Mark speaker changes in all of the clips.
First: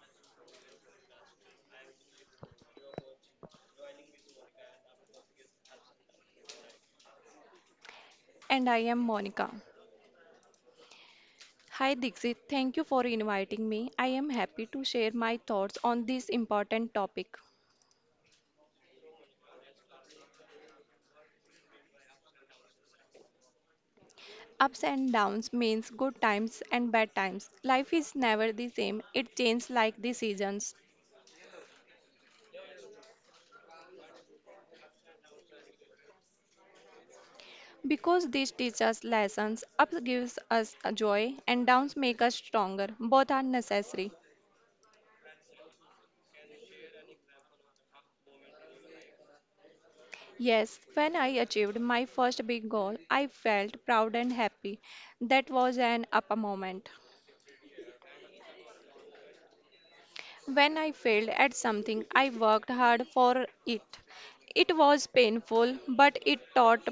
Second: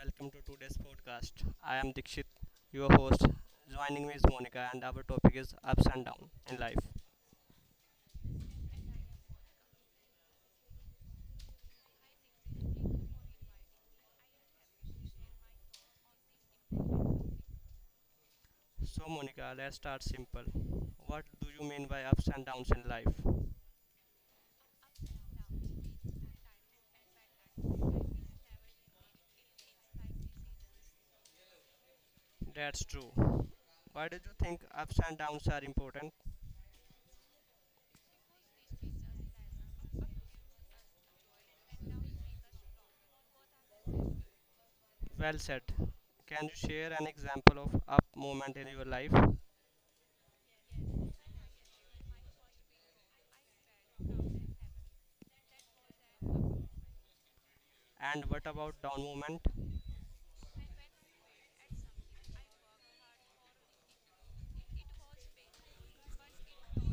Speaker 1: welcome to today's podcast. I am Dikshit, your host. Joining me is Monica, and our topic is ups and downs in life.
Speaker 2: And I am Monica. Hi Dixit, thank you for inviting me. I am happy to share my thoughts on this important topic.
Speaker 1: So, Monica, let's start simple. What do you mean by ups and downs in life?
Speaker 2: Ups and downs means good times and bad times. Life is never the same, it changes like the seasons.
Speaker 1: That's true. Why did you think ups and downs are important?
Speaker 2: Because this teaches us lessons, ups gives us joy and downs make us stronger. Both are necessary.
Speaker 1: Well said. Can you share an example of up moment in your life?
Speaker 2: Yes, when I achieved my first big goal, I felt proud and happy. That was an up moment.
Speaker 1: And what about down moment?
Speaker 2: When I failed at something, I worked hard for it. It was painful, but it taught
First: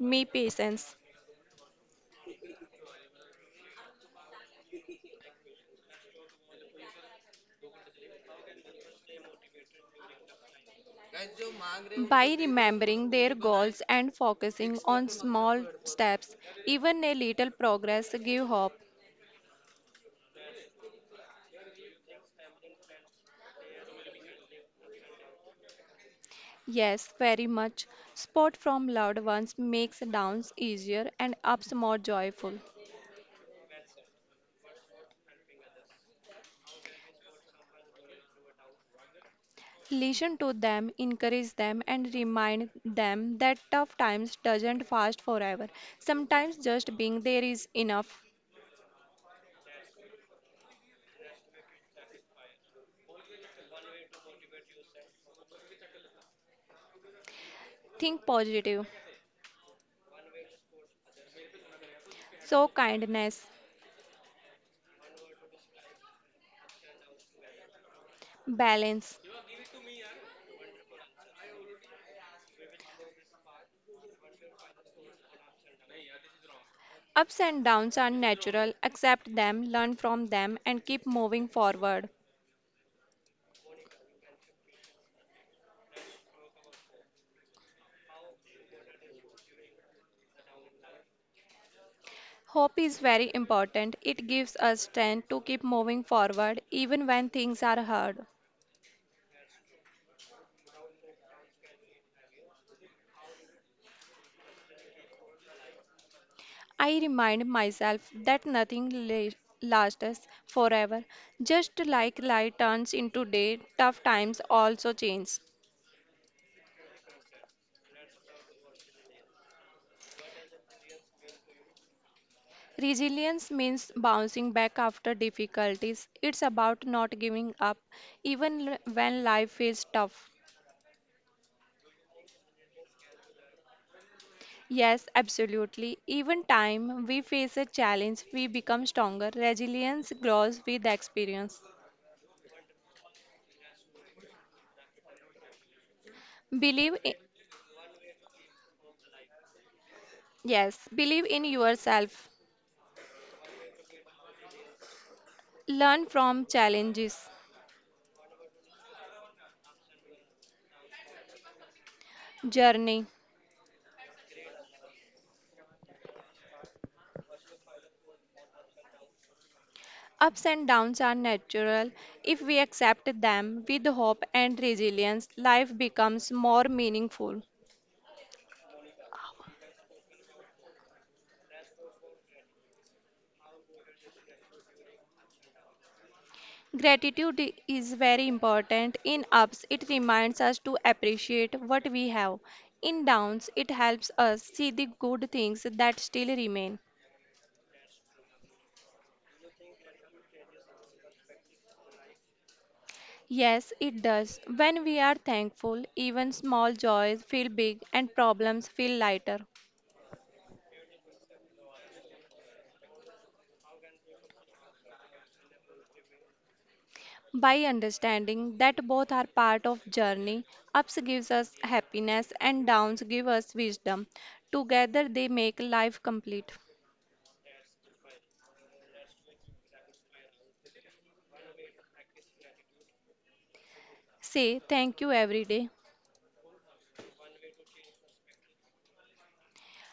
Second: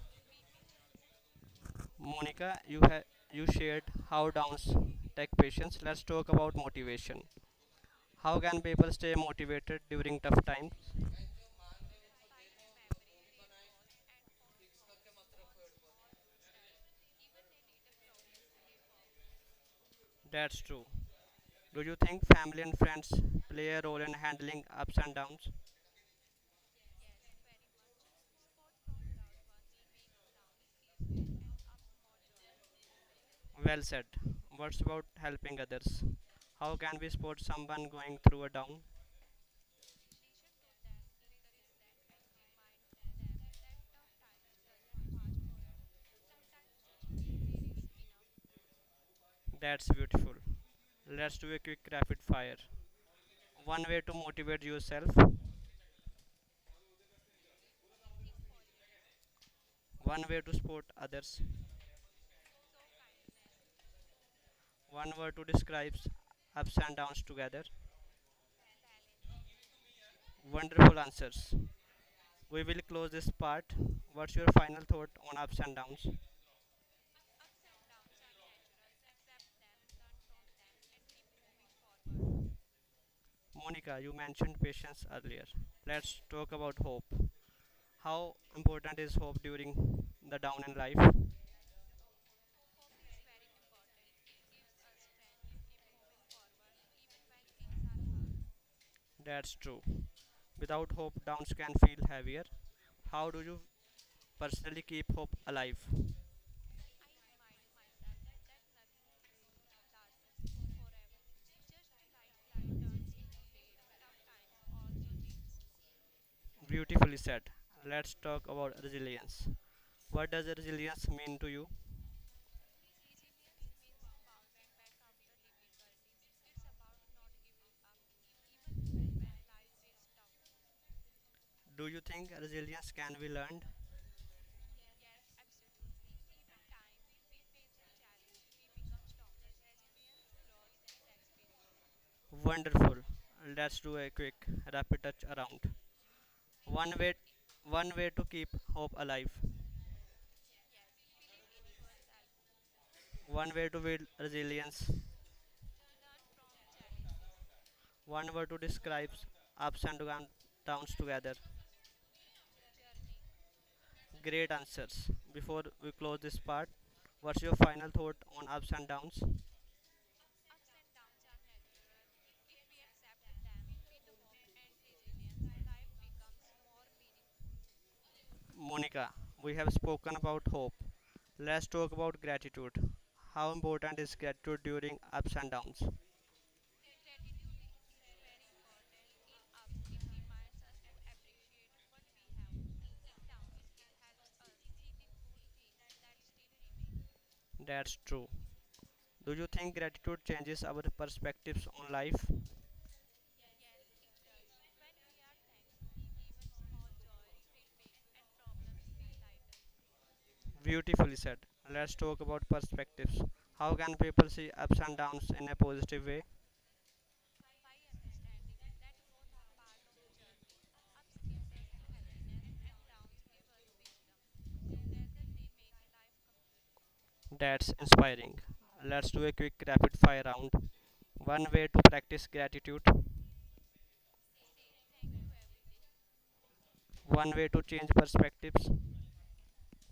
Speaker 2: me patience.
Speaker 1: Monica, you shared how downs take patience. Let's talk about motivation. How can people stay motivated during tough times?
Speaker 2: By remembering their goals and focusing on small steps, even a little progress give hope.
Speaker 1: That's true. Do you think family and friends play a role in handling ups and downs?
Speaker 2: Yes, very much. Support from loved ones makes downs easier and ups more joyful.
Speaker 1: Well said. What's about helping others? How can we support someone going through a down?
Speaker 2: Listen to them, encourage them, and remind them that tough times doesn't last forever. Sometimes just being there is enough.
Speaker 1: That's beautiful. Let's do a quick rapid fire. One way to motivate yourself,
Speaker 2: Think positive.
Speaker 1: one way to support others,
Speaker 2: Show kindness,
Speaker 1: one word to describe ups and downs together.
Speaker 2: balance.
Speaker 1: Wonderful answers. We will close this part. What's your final thought on ups and downs?
Speaker 2: Ups and downs are natural. Accept them, learn from them, and keep moving forward.
Speaker 1: Monica, you mentioned patience earlier. Let's talk about hope. How important is hope during the down in life?
Speaker 2: Hope is very important. It gives us strength to keep moving forward even when things are hard.
Speaker 1: That's true. Without hope, downs can feel heavier. How do you personally keep hope alive?
Speaker 2: I remind myself that nothing la- lasts forever. Just like light turns into day, tough times also change.
Speaker 1: Beautifully said. Let's talk about resilience. What does resilience mean to you?
Speaker 2: Resilience means bouncing back after difficulties. It's about not giving up, when life is tough.
Speaker 1: Do you think resilience can be learned?
Speaker 2: Yes, absolutely. Even time we face a challenge, we become stronger. Resilience grows with experience.
Speaker 1: Wonderful. Let's do a quick rapid touch around. One
Speaker 2: Believe, i-
Speaker 1: way One way to keep hope alive.
Speaker 2: yes, believe in yourself.
Speaker 1: One way to build resilience.
Speaker 2: Learn from challenges.
Speaker 1: One word to describe ups and downs together.
Speaker 2: Journey.
Speaker 1: Great answers. Before we close this part, what's your final thought on ups and downs?
Speaker 2: Ups and downs are natural. If we accept them with hope and resilience, life becomes more meaningful.
Speaker 1: Monica, we have spoken about hope. Let's talk about gratitude. How important is gratitude during ups and downs?
Speaker 2: Gratitude i- is very important. In ups, it reminds us to appreciate what we have. In downs, it helps us see the good things that still remain.
Speaker 1: That's true. Do you think gratitude changes our perspectives on life?
Speaker 2: Yes, it does. When we are thankful, even small joys feel big and problems feel lighter.
Speaker 1: Beautifully said. Let's talk about perspectives. How can people see ups and downs in a positive way?
Speaker 2: By understanding that both are part of journey, ups gives us happiness and downs give us wisdom, together they make life complete.
Speaker 1: That's inspiring. Let's do a quick rapid fire round. One way to practice gratitude,
Speaker 2: Say thank you every day.
Speaker 1: one way to change perspectives,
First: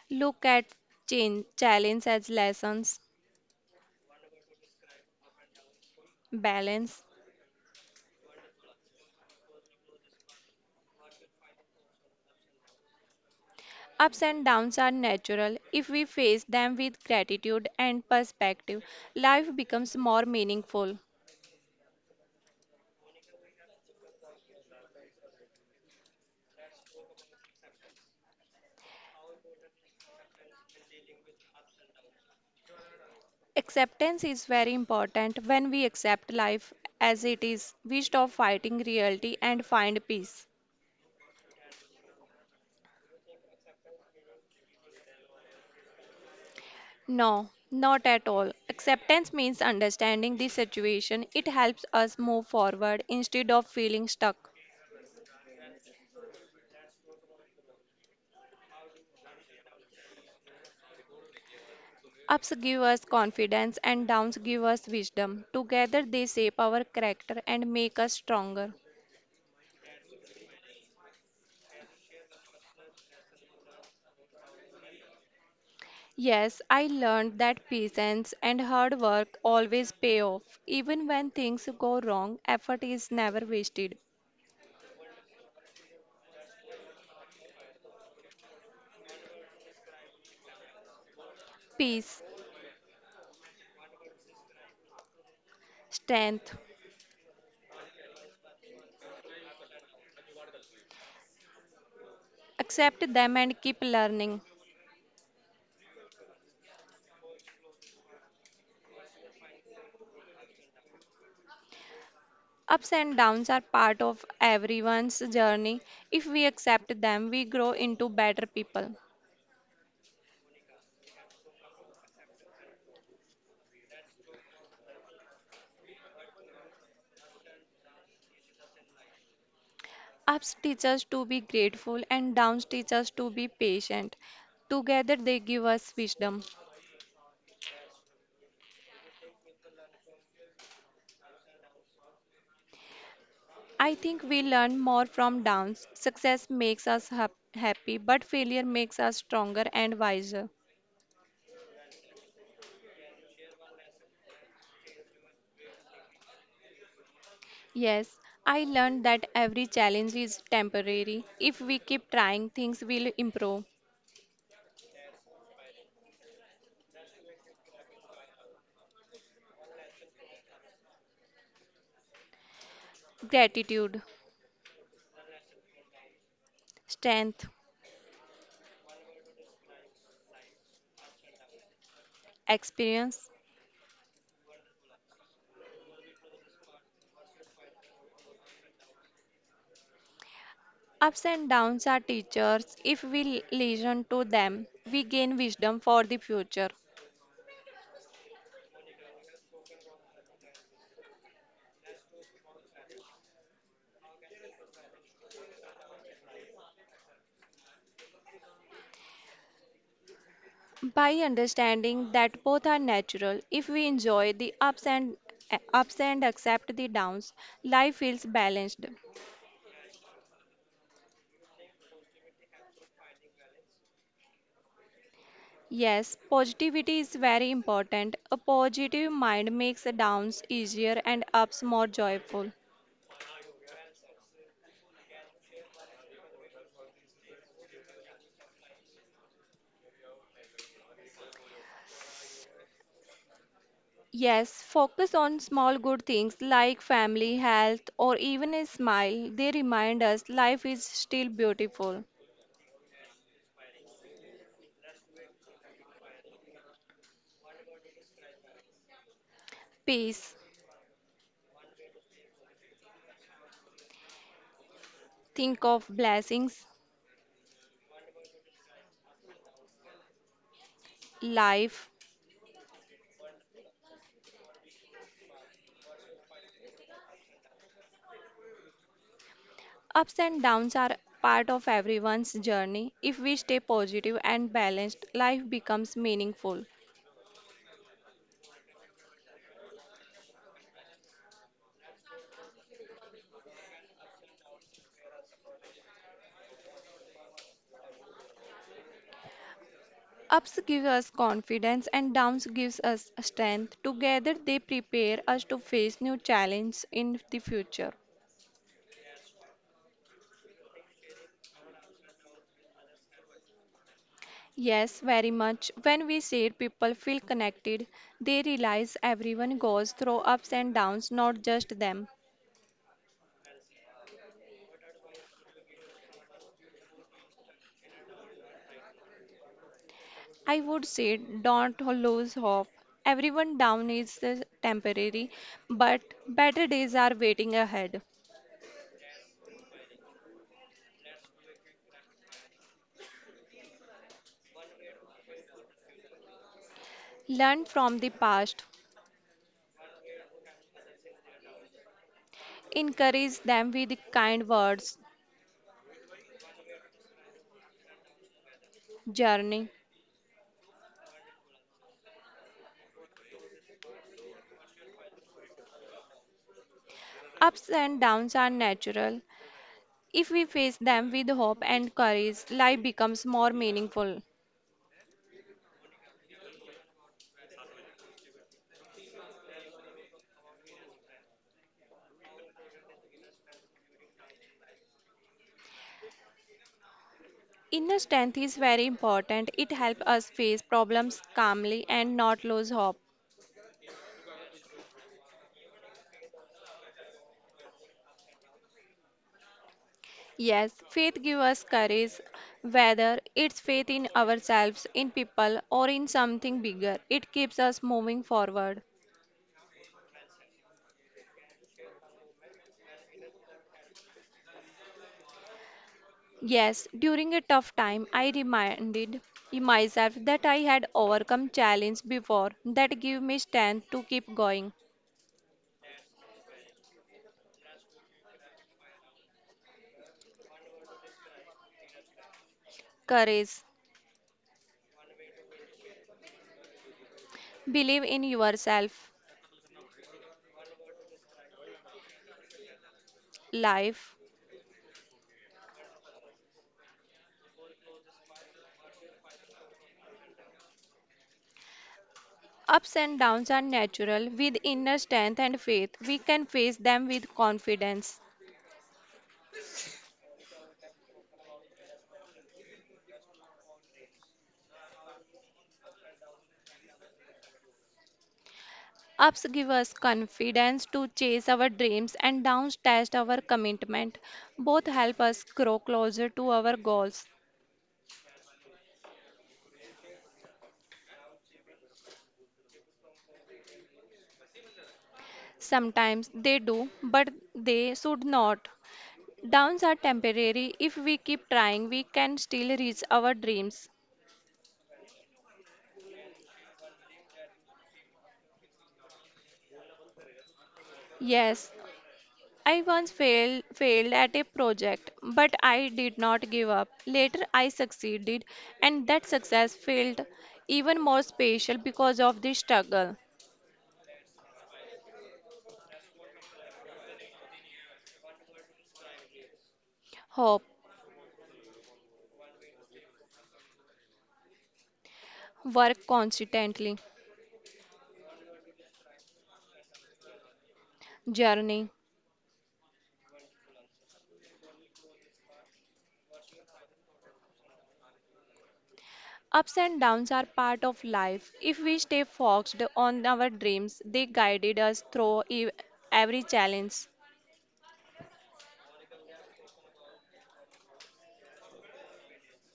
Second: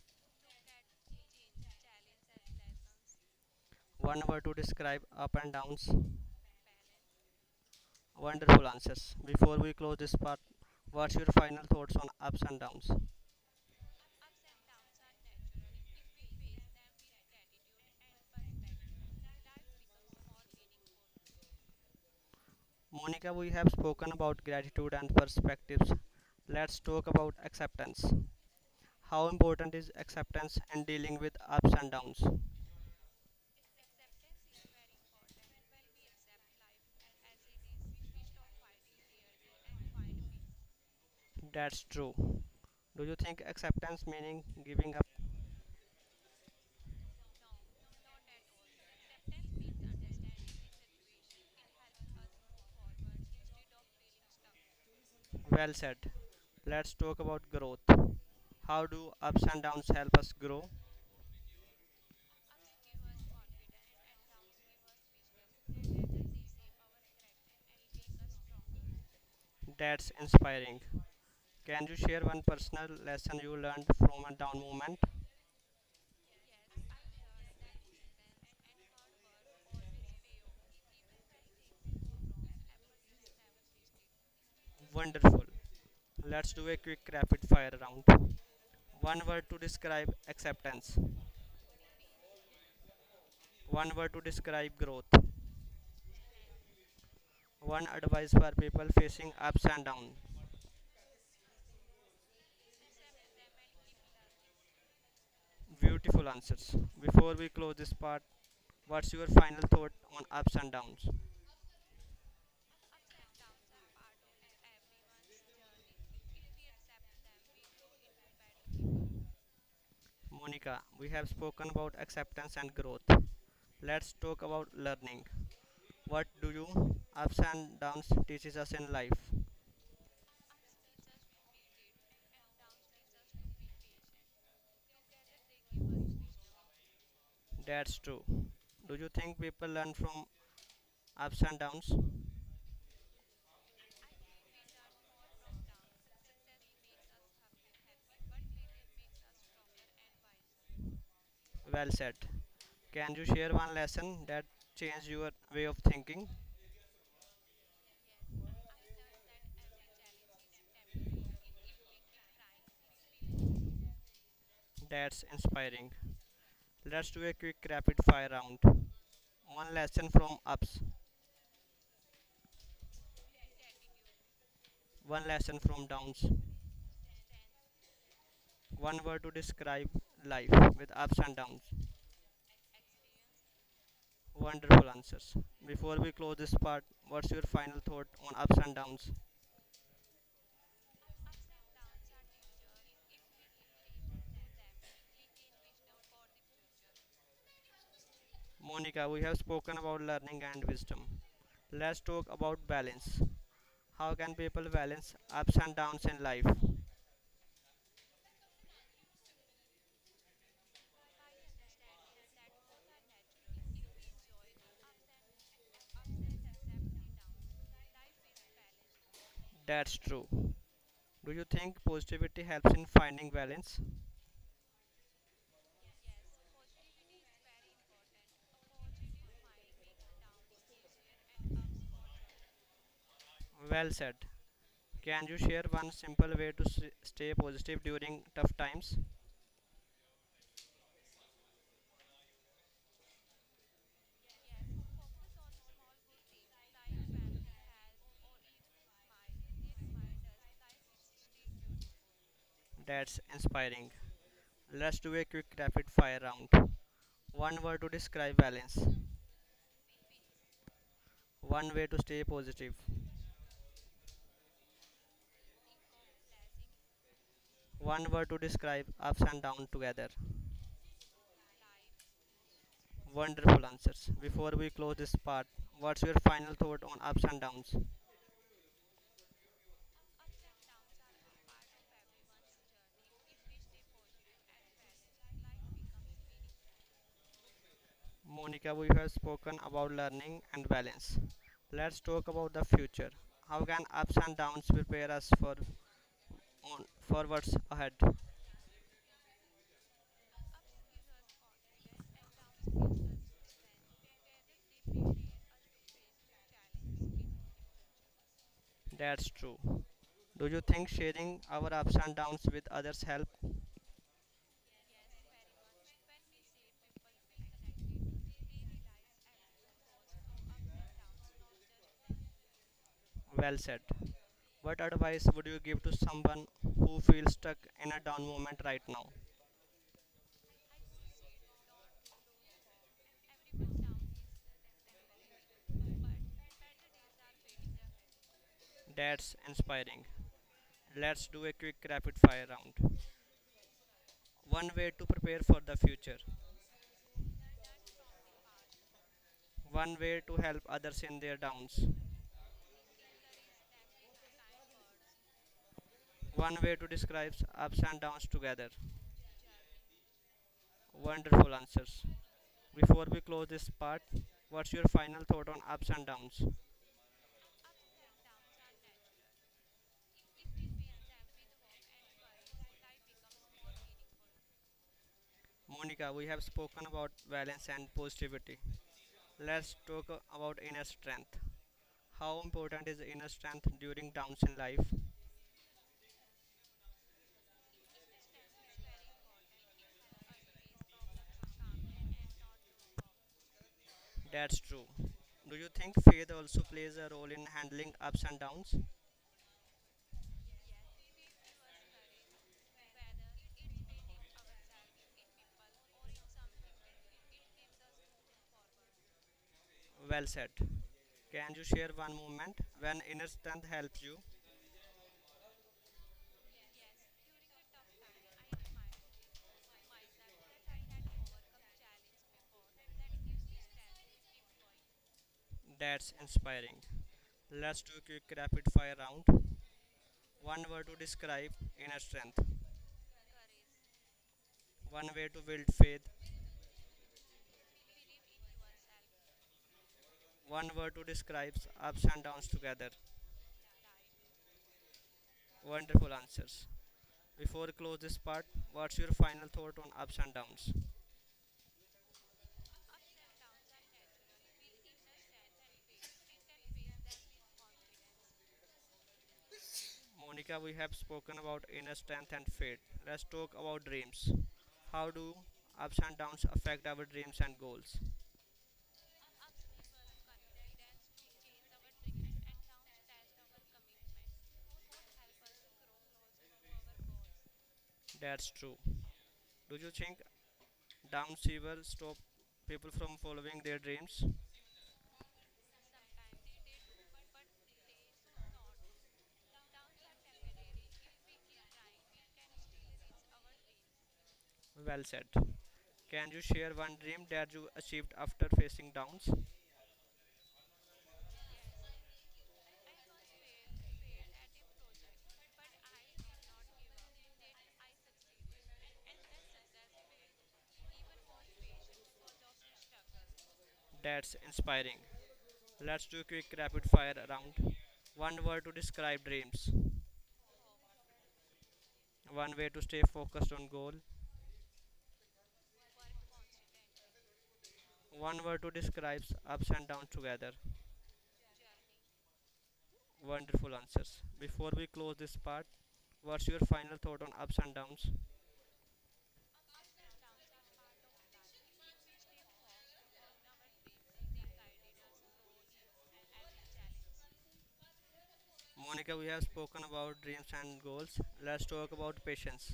Speaker 2: Look at change challenge as lessons.
Speaker 1: one word to describe up and downs.
Speaker 2: Balance.
Speaker 1: Wonderful answers. Before we close this part, what's your final thoughts on ups and downs?
Speaker 2: Ups and downs are natural. If we face them with gratitude and perspective, life becomes more meaningful.
Speaker 1: Monica, we have spoken about gratitude and perspectives. Let's talk about acceptance. How important is acceptance in dealing with ups and downs?
Speaker 2: Acceptance is very important. When we accept life as it is, we stop fighting reality and find peace.
Speaker 1: That's true. Do you think acceptance meaning giving up?
Speaker 2: No, not at all. Acceptance means understanding the situation. It helps us move forward instead of feeling stuck.
Speaker 1: Well said. Let's talk about growth. How do ups and downs help us grow?
Speaker 2: Ups give us confidence and downs give us wisdom. Together they shape our character and make us stronger.
Speaker 1: That's inspiring. Can you share one personal lesson you learned from a down moment?
Speaker 2: Yes, I learned that patience and hard work always pay off. Even when things go wrong, effort is never wasted.
Speaker 1: Wonderful. Let's do a quick rapid fire round. One word to describe acceptance.
Speaker 2: Peace,
Speaker 1: One word to describe growth.
Speaker 2: strength.
Speaker 1: One advice for people facing ups and downs.
Speaker 2: Accept them and keep learning.
Speaker 1: Beautiful answers. Before we close this part, what's your final thought on ups and downs?
Speaker 2: Ups and downs are part of everyone's journey. If we accept them, we grow into better people.
Speaker 1: Monica, we have spoken about acceptance and growth. Let's talk about learning. What do you ups and downs teaches us in life?
Speaker 2: Ups teach us to be grateful, and downs teach us to be patient. Together, they give us wisdom.
Speaker 1: That's true. Do you think people learn from ups and downs?
Speaker 2: I think we learn more from downs. Success makes us happy, but failure makes us stronger and wiser.
Speaker 1: Well said. Can you share one lesson that changed your way of thinking?
Speaker 2: Yes, I learned that every challenge is temporary. If we keep trying, things will improve.
Speaker 1: That's inspiring. Let's do a quick rapid fire round. One lesson from ups,
Speaker 2: Gratitude,
Speaker 1: one lesson from downs,
Speaker 2: strength,
Speaker 1: one word to describe life with ups and downs.
Speaker 2: experience.
Speaker 1: Wonderful answers. Before we close this part, what's your final thought on ups and downs?
Speaker 2: Ups and downs are teachers. If we listen to them, we gain wisdom for the future.
Speaker 1: Monica, we have spoken about learning and wisdom. Let's talk about balance. How can people balance ups and downs in life?
Speaker 2: By understanding that both are natural, if we enjoy the ups and accept the downs, life feels balanced.
Speaker 1: That's true. Do you think positivity helps in finding balance?
Speaker 2: Yes, positivity is very important. A positive mind makes downs easier and ups more joyful.
Speaker 1: Well said. Can you share one simple way to stay positive during tough times?
Speaker 2: Yes, focus on small good things like family, health, or even a smile. They remind us life is still beautiful.
Speaker 1: That's inspiring. Let's do a quick rapid fire round. One word to describe balance.
Speaker 2: Peace.
Speaker 1: One way to stay positive.
Speaker 2: Think of blessings,
Speaker 1: One word to describe ups and downs together.
Speaker 2: life.
Speaker 1: Wonderful answers. Before we close this part, what's your final thought on ups and downs?
Speaker 2: Ups and downs are part of everyone's journey. If we stay positive and balanced, life becomes meaningful.
Speaker 1: Monica, we have spoken about learning and balance. Let's talk about the future. How can ups and downs prepare us for on for ahead?
Speaker 2: Ups give us confidence and downs gives us strength. Together they prepare us to face new challenges in the future.
Speaker 1: That's true. Do you think sharing our ups and downs with others help?
Speaker 2: Yes, very much. When we say people feel connected, they realize everyone goes through ups and downs, not just them.
Speaker 1: Well said. What advice would you give to someone who feels stuck in a down moment right now?
Speaker 2: I would say don't lose hope. Everyone down is temporary, but better days are waiting ahead.
Speaker 1: That's inspiring. Let's do a quick rapid fire round. One way to prepare for the future.
Speaker 2: Learn from the past.
Speaker 1: One way to help others in their downs.
Speaker 2: Encourage them with kind words.
Speaker 1: One way to describe ups and downs together.
Speaker 2: Journey.
Speaker 1: Wonderful answers. Before we close this part, what's your final thought on ups and downs?
Speaker 2: Ups and downs are natural. If we face them with hope and courage, life becomes more meaningful.
Speaker 1: Monica, we have spoken about balance and positivity. Let's talk about inner strength. How important is inner strength during downs in life?
Speaker 2: Inner strength is very important. It helps us face problems calmly and not lose hope.
Speaker 1: That's true. Do you think faith also plays a role in handling ups and downs?
Speaker 2: Yes, faith gives us courage, whether it's faith in ourselves, in people, or in something bigger. It keeps us moving forward.
Speaker 1: Well said. Can you share one moment when inner strength helps you?
Speaker 2: Yes, during a tough time, I reminded myself that I had overcome challenges before that give me strength to keep going.
Speaker 1: That's inspiring. Let's do a quick rapid fire round. One word to describe inner strength.
Speaker 2: Courage,
Speaker 1: One way to build faith.
Speaker 2: believe in yourself.
Speaker 1: One word to describe ups and downs together.
Speaker 2: Life,
Speaker 1: Wonderful answers. Before we close this part, what's your final thought on ups and downs?
Speaker 2: ups and downs are natural. With inner strength and faith, we can face them with confidence.
Speaker 1: Monica, we have spoken about inner strength and faith. Let's talk about dreams. How do ups and downs affect our dreams and goals?
Speaker 2: Ups give us confidence to chase our dreams, and downs test our commitment. Both help us grow closer to our goals.
Speaker 1: That's true. Do you think downsiver stop people from following their dreams?
Speaker 2: Sometimes they do, but they should not. Downs are temporary. If we keep trying, we can still reach our dreams.
Speaker 1: Well said. Can you share one dream that you achieved after facing downs?
Speaker 2: Yes, I once failed at a project, but I did not give up. Later I succeeded and that success felt even more special because of the struggle,
Speaker 1: That's inspiring. Let's do a quick rapid fire round. One word to describe dreams.
Speaker 2: hope,
Speaker 1: One way to stay focused on goal.
Speaker 2: work constantly,
Speaker 1: One word to describe ups and downs together.
Speaker 2: journey.
Speaker 1: Wonderful answers. Before we close this part, what's your final thought on ups and downs?
Speaker 2: Ups and downs are part of life. If we stay focused on our dreams, they guided us through every challenge.
Speaker 1: Monica, we have spoken about dreams and goals. Let's talk about patience.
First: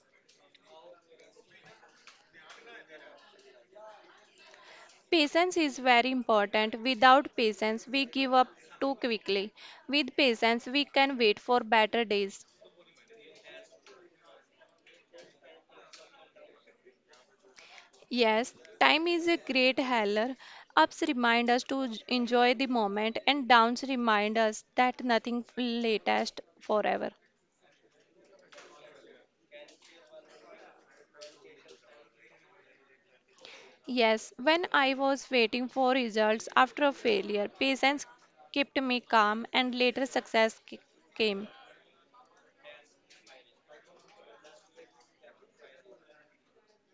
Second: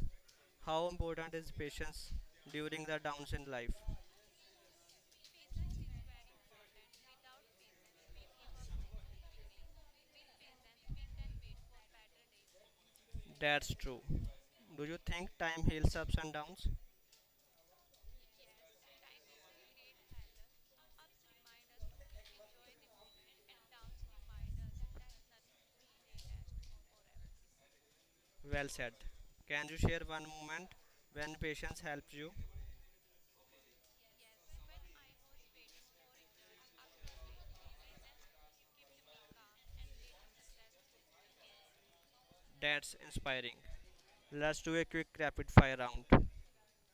Speaker 1: How important is patience during the downs in life?
Speaker 2: Patience is very important. Without patience, we give up too quickly. With patience, we can wait for better days.
Speaker 1: That's true. Do you think time heals ups and downs?
Speaker 2: Yes, time is a great healer. Ups remind us to enjoy the moment, and downs remind us that nothing latest forever.
Speaker 1: Well said. Can you share one moment when patience helps you?
Speaker 2: Yes, when I was waiting for results after a failure, patience kept me calm, and later came.
Speaker 1: That's inspiring. Let's do a quick rapid fire round.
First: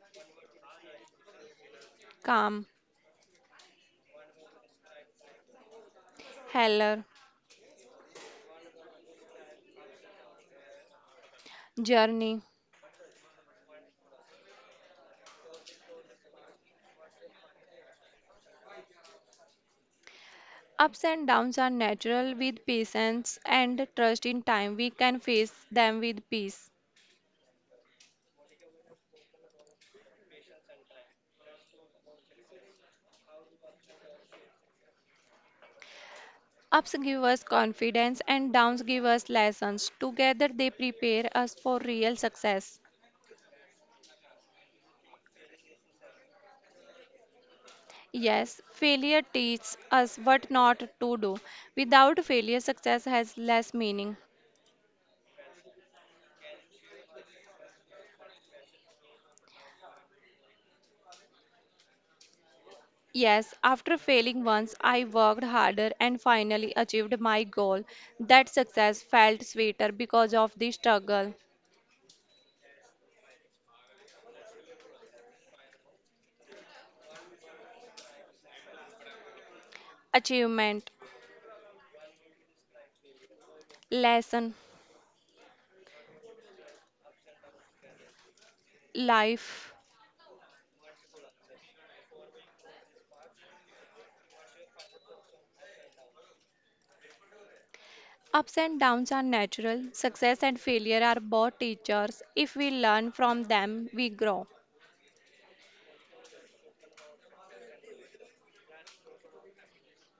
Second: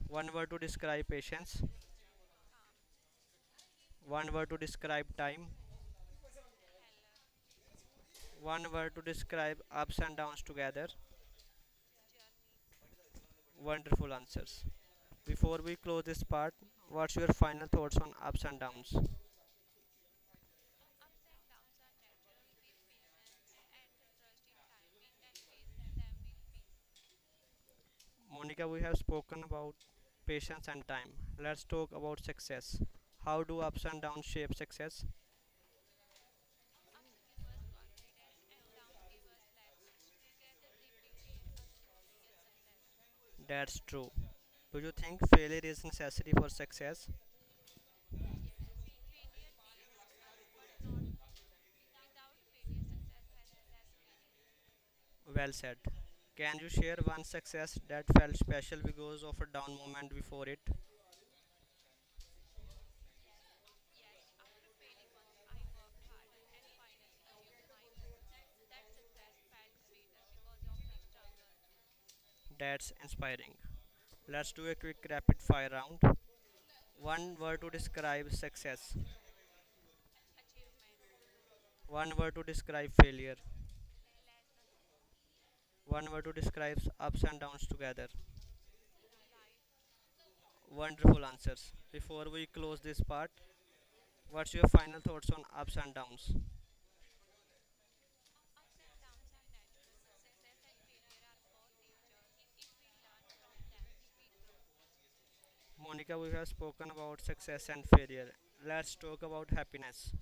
Speaker 1: One word to describe patience,
Speaker 2: Calm,
Speaker 1: one word to describe time,
Speaker 2: heller,
Speaker 1: one word to describe ups and downs together.
Speaker 2: journey.
Speaker 1: Wonderful answers. Before we close this part, what's your final thoughts on ups and downs?
Speaker 2: Ups and downs are natural. With patience and trust in time, we can face them with peace.
Speaker 1: Monica, we have spoken about patience and time. Let's talk about success. How do ups and downs shape success?
Speaker 2: Ups give us confidence and downs give us lessons. Together they prepare us for real success.
Speaker 1: That's true. Do you think failure is necessary for success?
Speaker 2: Yes, failure teaches us what not to do. Without failure, success has less meaning.
Speaker 1: Well said. Can you share one success that felt special because of a down moment before it?
Speaker 2: Yes, after failing once, I worked harder and finally achieved my goal. That success felt sweeter because of the struggle.
Speaker 1: That's inspiring. Let's do a quick rapid fire round. One word to describe success.
Speaker 2: Achievement,
Speaker 1: One word to describe failure.
Speaker 2: lesson,
Speaker 1: One word to describe ups and downs together.
Speaker 2: life.
Speaker 1: Wonderful answers. Before we close this part, what's your final thoughts on ups and downs?
Speaker 2: Ups and downs are natural. Success and failure are both teachers. If we learn from them, we grow.
Speaker 1: Monica, we have spoken about success and failure. Let's talk about happiness.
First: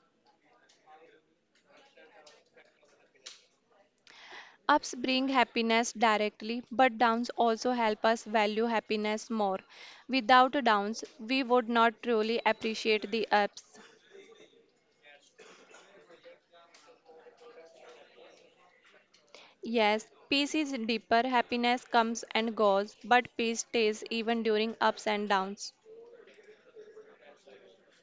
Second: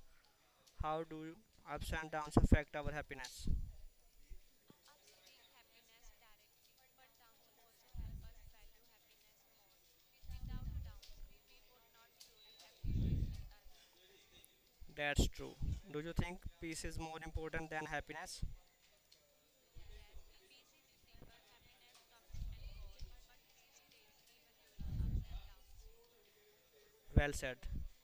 Speaker 1: How do ups and downs affect our happiness?
Speaker 2: Ups bring happiness directly, but downs also help us value happiness more. Without downs, we would not truly appreciate the ups.
Speaker 1: That's true. Do you think peace is more important than happiness?
Speaker 2: Yes, peace is deeper, happiness comes and goes, but peace stays even during ups and downs.
Speaker 1: Well said.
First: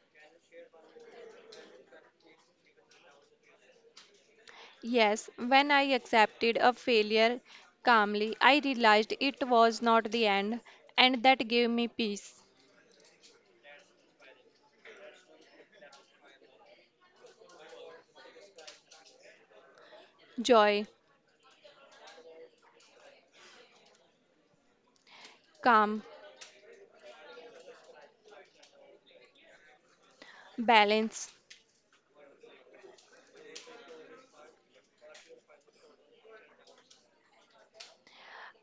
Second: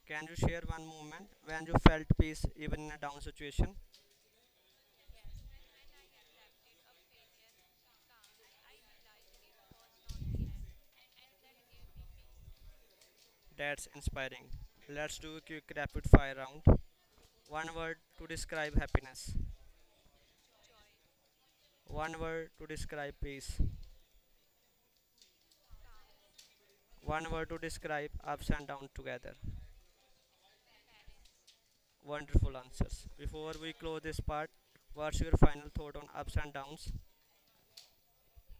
Speaker 1: Can you share one moment when you felt peace even in a down situation?
Speaker 2: Yes, when I accepted a failure calmly, I realized it was not the end, and that gave me peace,
Speaker 1: That's inspiring. Let's do a quick rapid fire round. One word to describe happiness.
Speaker 2: joy,
Speaker 1: One word to describe peace.
Speaker 2: calm,
Speaker 1: One word to describe ups and downs together.
Speaker 2: balance.
Speaker 1: Wonderful answers. Before we close this part, what's your final thought on ups and downs?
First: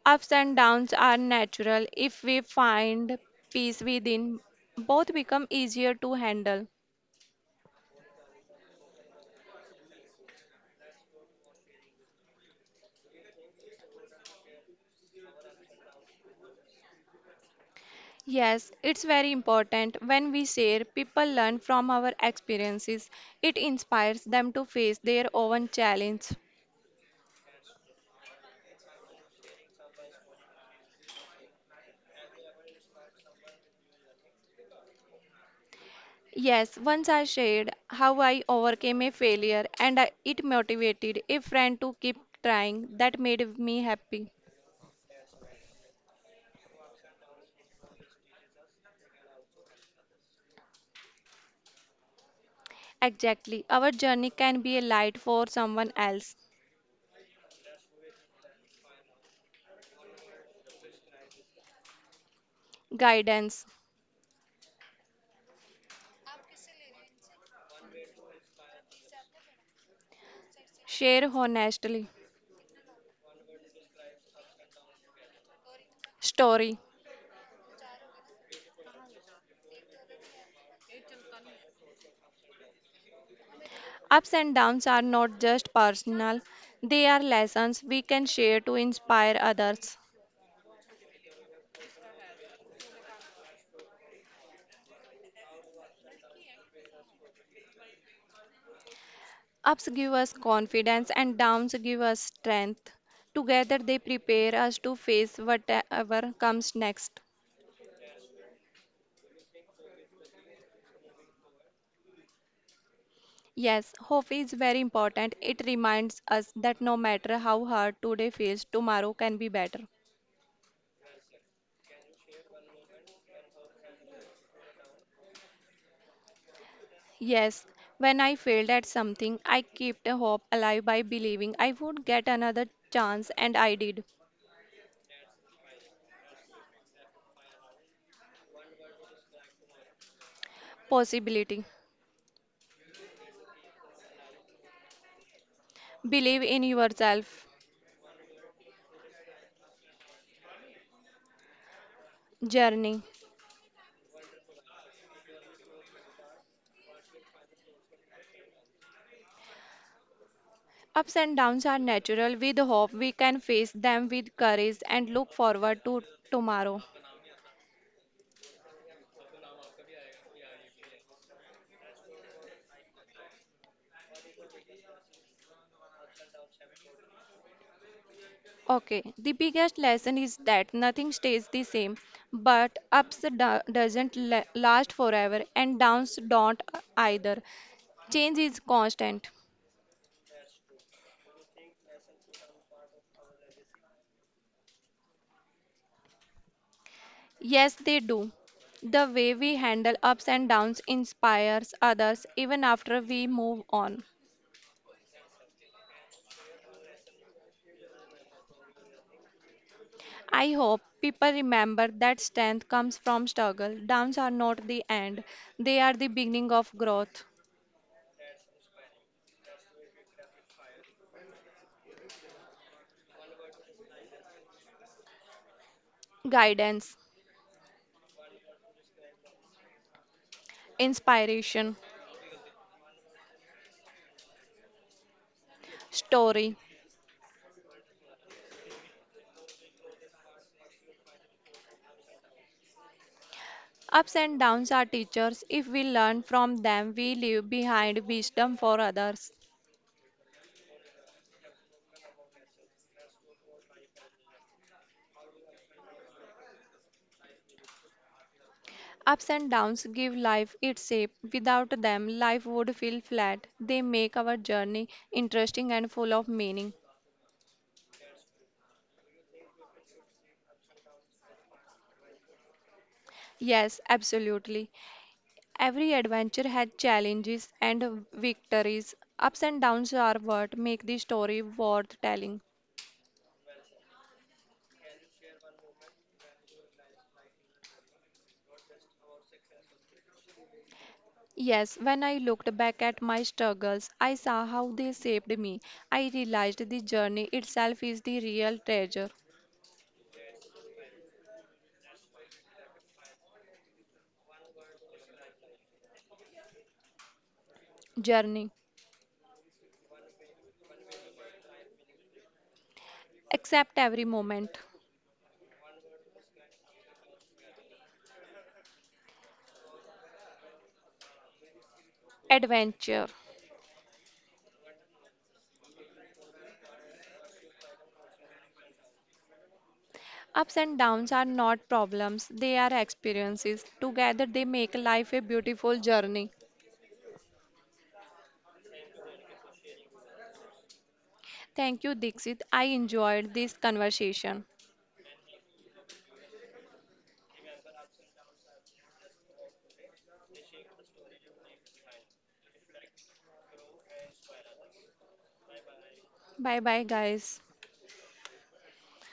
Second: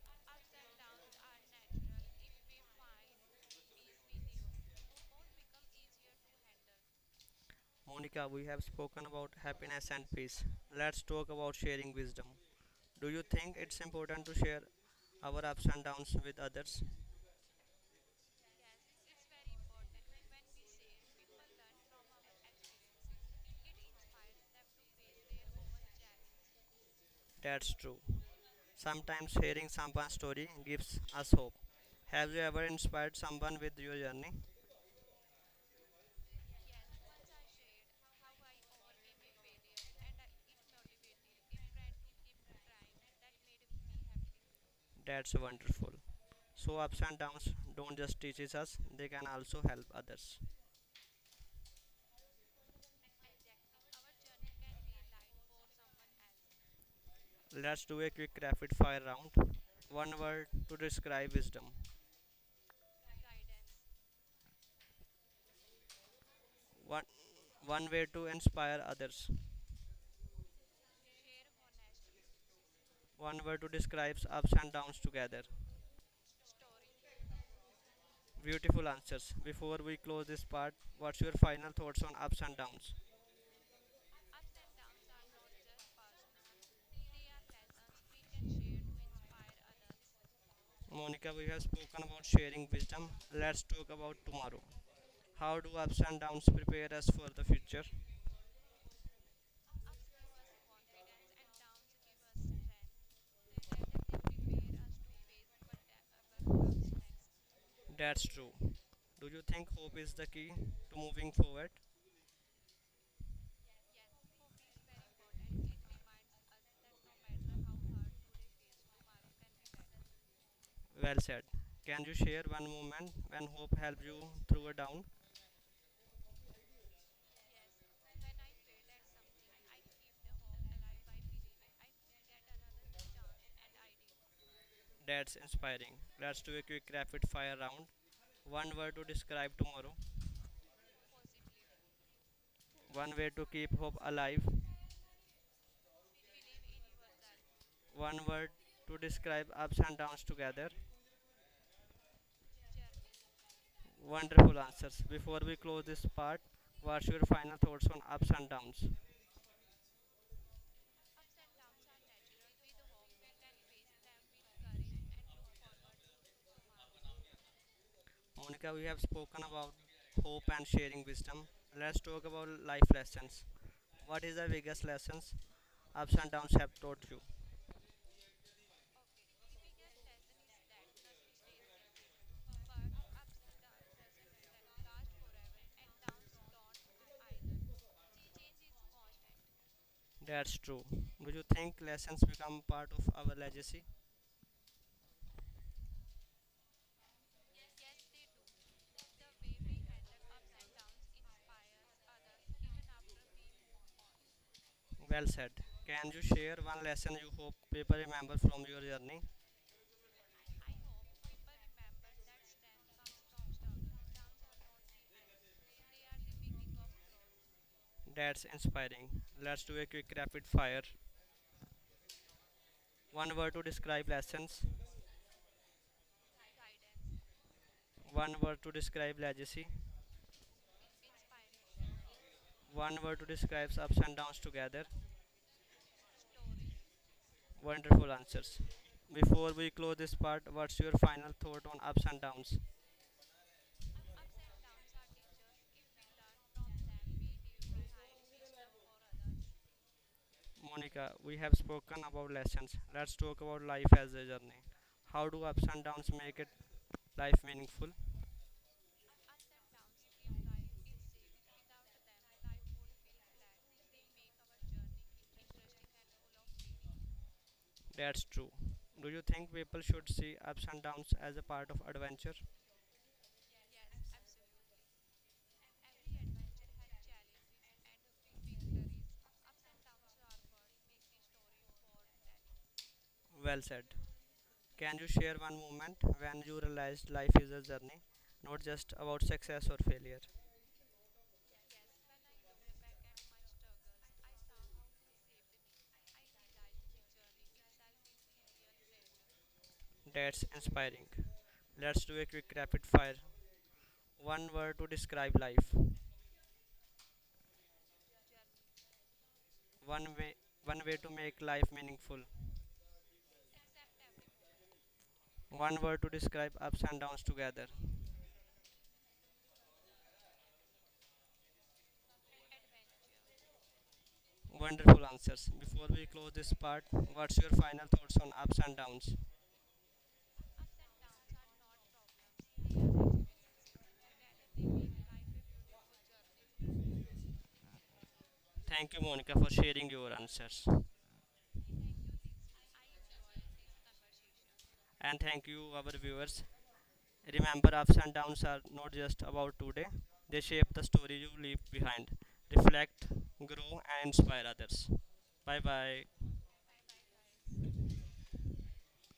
Speaker 2: Ups and downs are natural. If we find peace within, both become easier to handle.
Speaker 1: Monica, we have spoken about happiness and peace. Let's talk about sharing wisdom. Do you think it's important to share our ups and downs with others?
Speaker 2: Yes, it's very important when we share, people learn from our experiences. It inspires them to face their own challenge.
Speaker 1: That's true. Sometimes hearing someone's story gives us hope. Have you ever inspired someone with your journey?
Speaker 2: Yes, once I shared how I overcame a failure and it motivated a friend to keep trying. That made me happy.
Speaker 1: That's wonderful. So ups and downs don't just teach us, they can also help others.
Speaker 2: Exactly. Our journey can be a light for someone else.
Speaker 1: Let's do a quick rapid fire round. One word to describe wisdom.
Speaker 2: Guidance.
Speaker 1: One One way to inspire others.
Speaker 2: Share honestly.
Speaker 1: One word to describe ups and downs together.
Speaker 2: Story.
Speaker 1: Beautiful answers. Before we close this part, what's your final thoughts on ups and downs?
Speaker 2: Ups and downs are not just personal, they are lessons we can share to inspire others.
Speaker 1: Monica, we have spoken about sharing wisdom. Let's talk about tomorrow. How do ups and downs prepare us for the future?
Speaker 2: Ups give us confidence and downs give us strength. Together, they prepare us to face whatever comes next.
Speaker 1: That's true. Do you think hope is the key to moving forward?
Speaker 2: Yes, hope is very important. It reminds us that no matter how hard today feels, tomorrow can be better.
Speaker 1: Well said. Can you share one moment when hope helped you through a down?
Speaker 2: Yes, when I failed at something, I kept a hope alive by believing I would get another chance, and I did.
Speaker 1: That's inspiring. Let's do a quick rapid fire round. One word to describe tomorrow.
Speaker 2: Possibility.
Speaker 1: One way to keep hope alive.
Speaker 2: Believe in yourself.
Speaker 1: One word to describe ups and downs together.
Speaker 2: Journey.
Speaker 1: Wonderful answers. Before we close this part, what's your final thoughts on ups and downs?
Speaker 2: Ups and downs are natural. With hope, we can face them with courage and look forward to tomorrow.
Speaker 1: Monica, we have spoken about hope and sharing wisdom. Let's talk about life lessons. What is the biggest lessons ups and downs have taught you?
Speaker 2: Okay, the biggest lesson is that nothing stays the same, but doesn't last forever and downs don't either. Change is constant.
Speaker 1: That's true. Do you think lessons become part of our legacy?
Speaker 2: Yes, they do. The way we handle ups and downs inspires others even after we move on.
Speaker 1: Well said. Can you share one lesson you hope people remember from your journey?
Speaker 2: I hope people remember that strength comes from struggle. Downs are not the end, they are the beginning of growth,
Speaker 1: That's inspiring. Let's do a quick rapid fire. One word to describe lessons,
Speaker 2: guidance,
Speaker 1: one word to describe legacy,
Speaker 2: inspiration,
Speaker 1: one word to describe ups and downs together.
Speaker 2: story.
Speaker 1: Wonderful answers. Before we close this part, what's your final thought on ups and downs?
Speaker 2: Ups and downs are teachers. If we learn from them, we leave behind wisdom for others.
Speaker 1: Monica, we have spoken about lessons. Let's talk about life as a journey. How do ups and downs make it life meaningful?
Speaker 2: Ups and downs give life its shape. Without them, life would feel flat. They make our journey interesting and full of meaning.
Speaker 1: That's true. Do you think people should see ups and downs as a part of adventure?
Speaker 2: Yes, absolutely. Every adventure had challenges and victories. Ups and downs are what make the story worth telling.
Speaker 1: Well said. Can you share one moment when you realized life is a journey, not just about success or failure?
Speaker 2: Yes, when I looked back at my struggles, I saw how they shaped me. I realized the journey itself is the real treasure.
Speaker 1: That's inspiring. Let's do a quick rapid fire. One word to describe life.
Speaker 2: Journey.
Speaker 1: One way One way to make life meaningful.
Speaker 2: Accept every moment.
Speaker 1: One word to describe ups and downs together.
Speaker 2: Adventure.
Speaker 1: Wonderful answers. Before we close this part, what's your final thoughts on ups and downs?
Speaker 2: Ups and downs are not problems, they are experiences. Together, they make life a beautiful journey.
Speaker 1: Thank you, Monica, for sharing your answers.
Speaker 2: Thank you, Dixit. I enjoyed this conversation.
Speaker 1: And thank you, our viewers. Remember, ups and downs are not just about today, they shape the story you leave behind. Reflect, grow, and inspire others. Bye bye.
Speaker 2: Bye bye, guys.